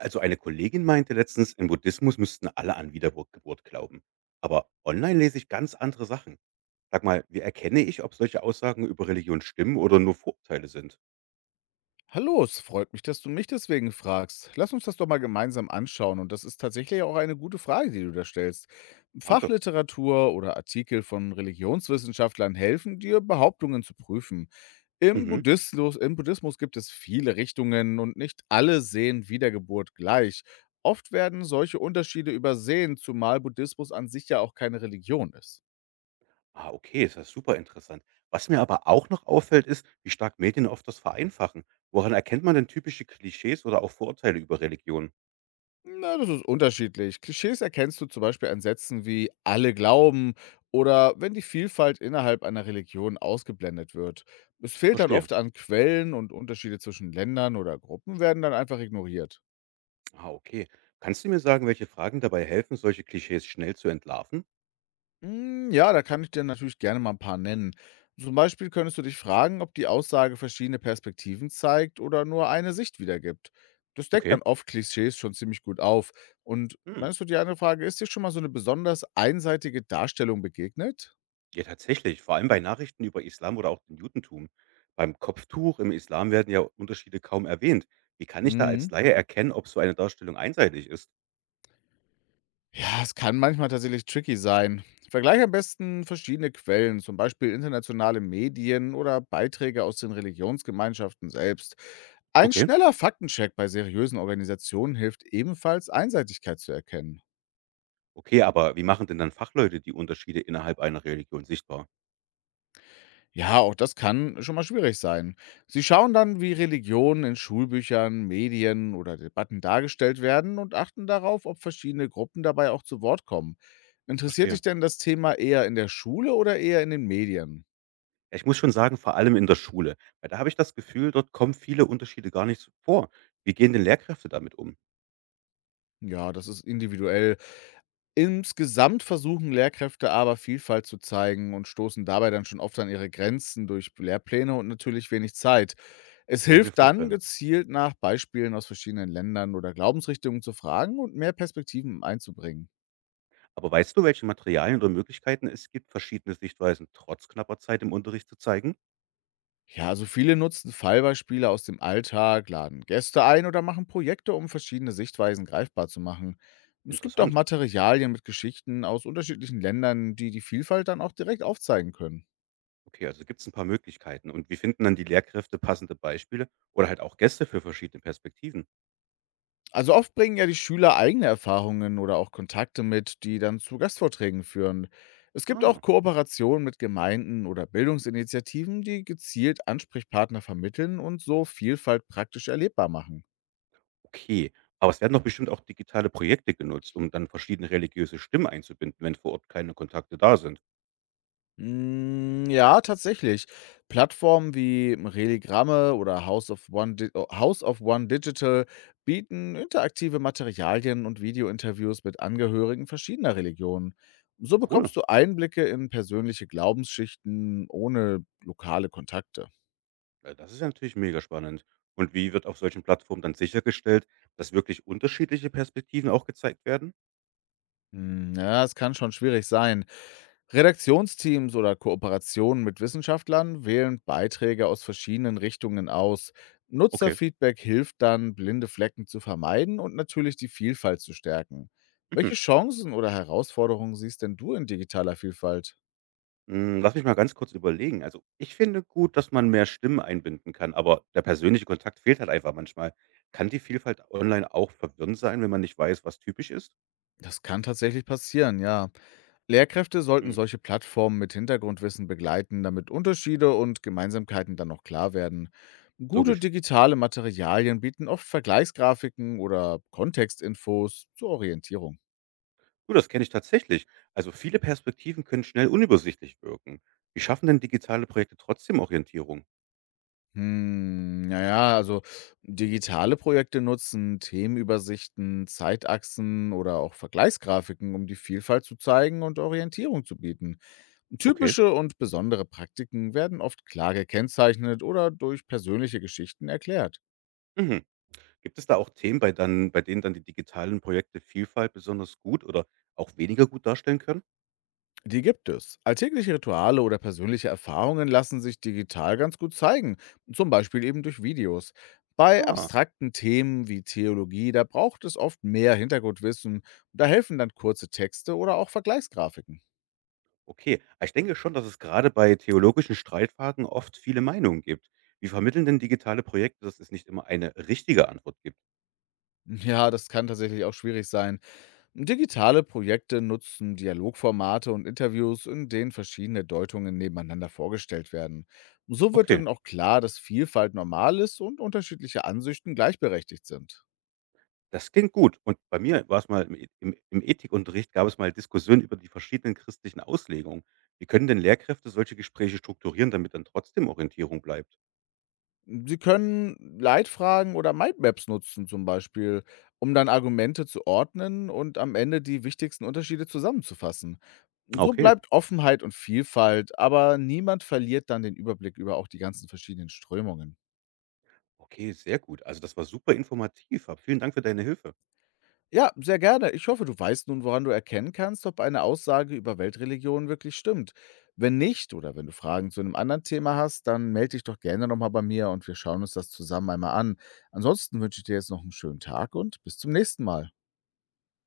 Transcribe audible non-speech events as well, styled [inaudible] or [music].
Also eine Kollegin meinte letztens, im Buddhismus müssten alle an Wiedergeburt glauben. Aber online lese ich ganz andere Sachen. Sag mal, wie erkenne ich, ob solche Aussagen über Religion stimmen oder nur Vorurteile sind? Hallo, es freut mich, dass du mich deswegen fragst. Lass uns das doch mal gemeinsam anschauen. Und das ist tatsächlich auch eine gute Frage, die du da stellst. Danke. Fachliteratur oder Artikel von Religionswissenschaftlern helfen dir, Behauptungen zu prüfen. Im Mhm. Buddhismus, Im Buddhismus gibt es viele Richtungen und nicht alle sehen Wiedergeburt gleich. Oft werden solche Unterschiede übersehen, zumal Buddhismus an sich ja auch keine Religion ist. Ah, okay, ist das super interessant. Was mir aber auch noch auffällt, ist, wie stark Medien oft das vereinfachen. Woran erkennt man denn typische Klischees oder auch Vorurteile über Religion? Na, das ist unterschiedlich. Klischees erkennst du zum Beispiel an Sätzen wie alle glauben, oder wenn die Vielfalt innerhalb einer Religion ausgeblendet wird. Es fehlt dann Verstehe. oft an Quellen und Unterschiede zwischen Ländern oder Gruppen werden dann einfach ignoriert. Ah, okay. Kannst du mir sagen, welche Fragen dabei helfen, solche Klischees schnell zu entlarven? Ja, da kann ich dir natürlich gerne mal ein paar nennen. Zum Beispiel könntest du dich fragen, ob die Aussage verschiedene Perspektiven zeigt oder nur eine Sicht wiedergibt. Das deckt Okay. dann oft Klischees schon ziemlich gut auf. Und Hm. dann ist so die andere Frage, ist dir schon mal so eine besonders einseitige Darstellung begegnet? Ja, tatsächlich, vor allem bei Nachrichten über Islam oder auch den Judentum. Beim Kopftuch im Islam werden ja Unterschiede kaum erwähnt. Wie kann ich da als Mhm. Laie erkennen, ob so eine Darstellung einseitig ist? Ja, es kann manchmal tatsächlich tricky sein. Vergleich am besten verschiedene Quellen, zum Beispiel internationale Medien oder Beiträge aus den Religionsgemeinschaften selbst. Ein Okay. schneller Faktencheck bei seriösen Organisationen hilft ebenfalls, Einseitigkeit zu erkennen. Okay, aber wie machen denn dann Fachleute die Unterschiede innerhalb einer Religion sichtbar? Ja, auch das kann schon mal schwierig sein. Sie schauen dann, wie Religionen in Schulbüchern, Medien oder Debatten dargestellt werden und achten darauf, ob verschiedene Gruppen dabei auch zu Wort kommen. Interessiert Verstehe. dich denn das Thema eher in der Schule oder eher in den Medien? Ja, ich muss schon sagen, vor allem in der Schule. Weil da habe ich das Gefühl, dort kommen viele Unterschiede gar nicht so vor. Wie gehen denn Lehrkräfte damit um? Ja, das ist individuell. Insgesamt versuchen Lehrkräfte aber Vielfalt zu zeigen und stoßen dabei dann schon oft an ihre Grenzen durch Lehrpläne und natürlich wenig Zeit. Es Das kann ich mir hilft dann, vorstellen. gezielt nach Beispielen aus verschiedenen Ländern oder Glaubensrichtungen zu fragen und mehr Perspektiven einzubringen. Aber weißt du, welche Materialien oder Möglichkeiten es gibt, verschiedene Sichtweisen trotz knapper Zeit im Unterricht zu zeigen? Ja, also viele nutzen Fallbeispiele aus dem Alltag, laden Gäste ein oder machen Projekte, um verschiedene Sichtweisen greifbar zu machen. Es gibt auch Interessant. Materialien mit Geschichten aus unterschiedlichen Ländern, die die Vielfalt dann auch direkt aufzeigen können. Okay, also gibt es ein paar Möglichkeiten. Und wie finden dann die Lehrkräfte passende Beispiele oder halt auch Gäste für verschiedene Perspektiven? Also oft bringen ja die Schüler eigene Erfahrungen oder auch Kontakte mit, die dann zu Gastvorträgen führen. Es gibt auch Ah, Kooperationen mit Gemeinden oder Bildungsinitiativen, die gezielt Ansprechpartner vermitteln und so Vielfalt praktisch erlebbar machen. okay. Aber es werden doch bestimmt auch digitale Projekte genutzt, um dann verschiedene religiöse Stimmen einzubinden, wenn vor Ort keine Kontakte da sind. Ja, tatsächlich. Plattformen wie Religramme oder House of One Digital bieten interaktive Materialien und Videointerviews mit Angehörigen verschiedener Religionen. Ah, So cool. bekommst du Einblicke in persönliche Glaubensschichten ohne lokale Kontakte. Ja, das ist ja natürlich mega spannend. Und wie wird auf solchen Plattformen dann sichergestellt, dass wirklich unterschiedliche Perspektiven auch gezeigt werden? Ja, es kann schon schwierig sein. Redaktionsteams oder Kooperationen mit Wissenschaftlern wählen Beiträge aus verschiedenen Richtungen aus. Okay. Nutzerfeedback hilft dann, blinde Flecken zu vermeiden und natürlich die Vielfalt zu stärken. Mhm. Welche Chancen oder Herausforderungen siehst denn du in digitaler Vielfalt? Hm, lass mich mal ganz kurz überlegen. Also, ich finde gut, dass man mehr Stimmen einbinden kann, aber der persönliche Kontakt fehlt halt einfach manchmal. Kann die Vielfalt online auch verwirrend sein, wenn man nicht weiß, was typisch ist? Das kann tatsächlich passieren, ja. Lehrkräfte sollten Hm, solche Plattformen mit Hintergrundwissen begleiten, damit Unterschiede und Gemeinsamkeiten dann noch klar werden. Gute logisch. digitale Materialien bieten oft Vergleichsgrafiken oder Kontextinfos zur Orientierung. Du, das kenne ich tatsächlich. Also, viele Perspektiven können schnell unübersichtlich wirken. Wie schaffen denn digitale Projekte trotzdem Orientierung? Also digitale Projekte nutzen Themenübersichten, Zeitachsen oder auch Vergleichsgrafiken, um die Vielfalt zu zeigen und Orientierung zu bieten. Okay. Typische und besondere Praktiken werden oft klar gekennzeichnet oder durch persönliche Geschichten erklärt. Mhm. Gibt es da auch Themen, bei denen dann die digitalen Projekte Vielfalt besonders gut oder auch weniger gut darstellen können? Die gibt es. Alltägliche Rituale oder persönliche Erfahrungen lassen sich digital ganz gut zeigen, zum Beispiel eben durch Videos. Bei Ah. abstrakten Themen wie Theologie, da braucht es oft mehr Hintergrundwissen, da helfen dann kurze Texte oder auch Vergleichsgrafiken. [laughs] Okay, aber ich denke schon, dass es gerade bei theologischen Streitfragen oft viele Meinungen gibt. Wie vermitteln denn digitale Projekte, dass es nicht immer eine richtige Antwort gibt? Ja, das kann tatsächlich auch schwierig sein. Digitale Projekte nutzen Dialogformate und Interviews, in denen verschiedene Deutungen nebeneinander vorgestellt werden. So wird Okay, dann auch klar, dass Vielfalt normal ist und unterschiedliche Ansichten gleichberechtigt sind. das klingt gut. Und bei mir war es mal im Ethikunterricht, gab es mal Diskussionen über die verschiedenen christlichen Auslegungen. Wie können denn Lehrkräfte solche Gespräche strukturieren, damit dann trotzdem Orientierung bleibt? Sie können Leitfragen oder Mindmaps nutzen zum Beispiel, um dann Argumente zu ordnen und am Ende die wichtigsten Unterschiede zusammenzufassen. Ah, So Okay, bleibt Offenheit und Vielfalt, aber niemand verliert dann den Überblick über auch die ganzen verschiedenen Strömungen. okay, sehr gut. Also das war super informativ. Hab vielen Dank für deine Hilfe. Ja, sehr gerne. Ich hoffe, du weißt nun, woran du erkennen kannst, ob eine Aussage über Weltreligionen wirklich stimmt. Wenn nicht oder wenn du Fragen zu einem anderen Thema hast, dann melde dich doch gerne nochmal bei mir und wir schauen uns das zusammen einmal an. Ansonsten wünsche ich dir jetzt noch einen schönen Tag und bis zum nächsten Mal.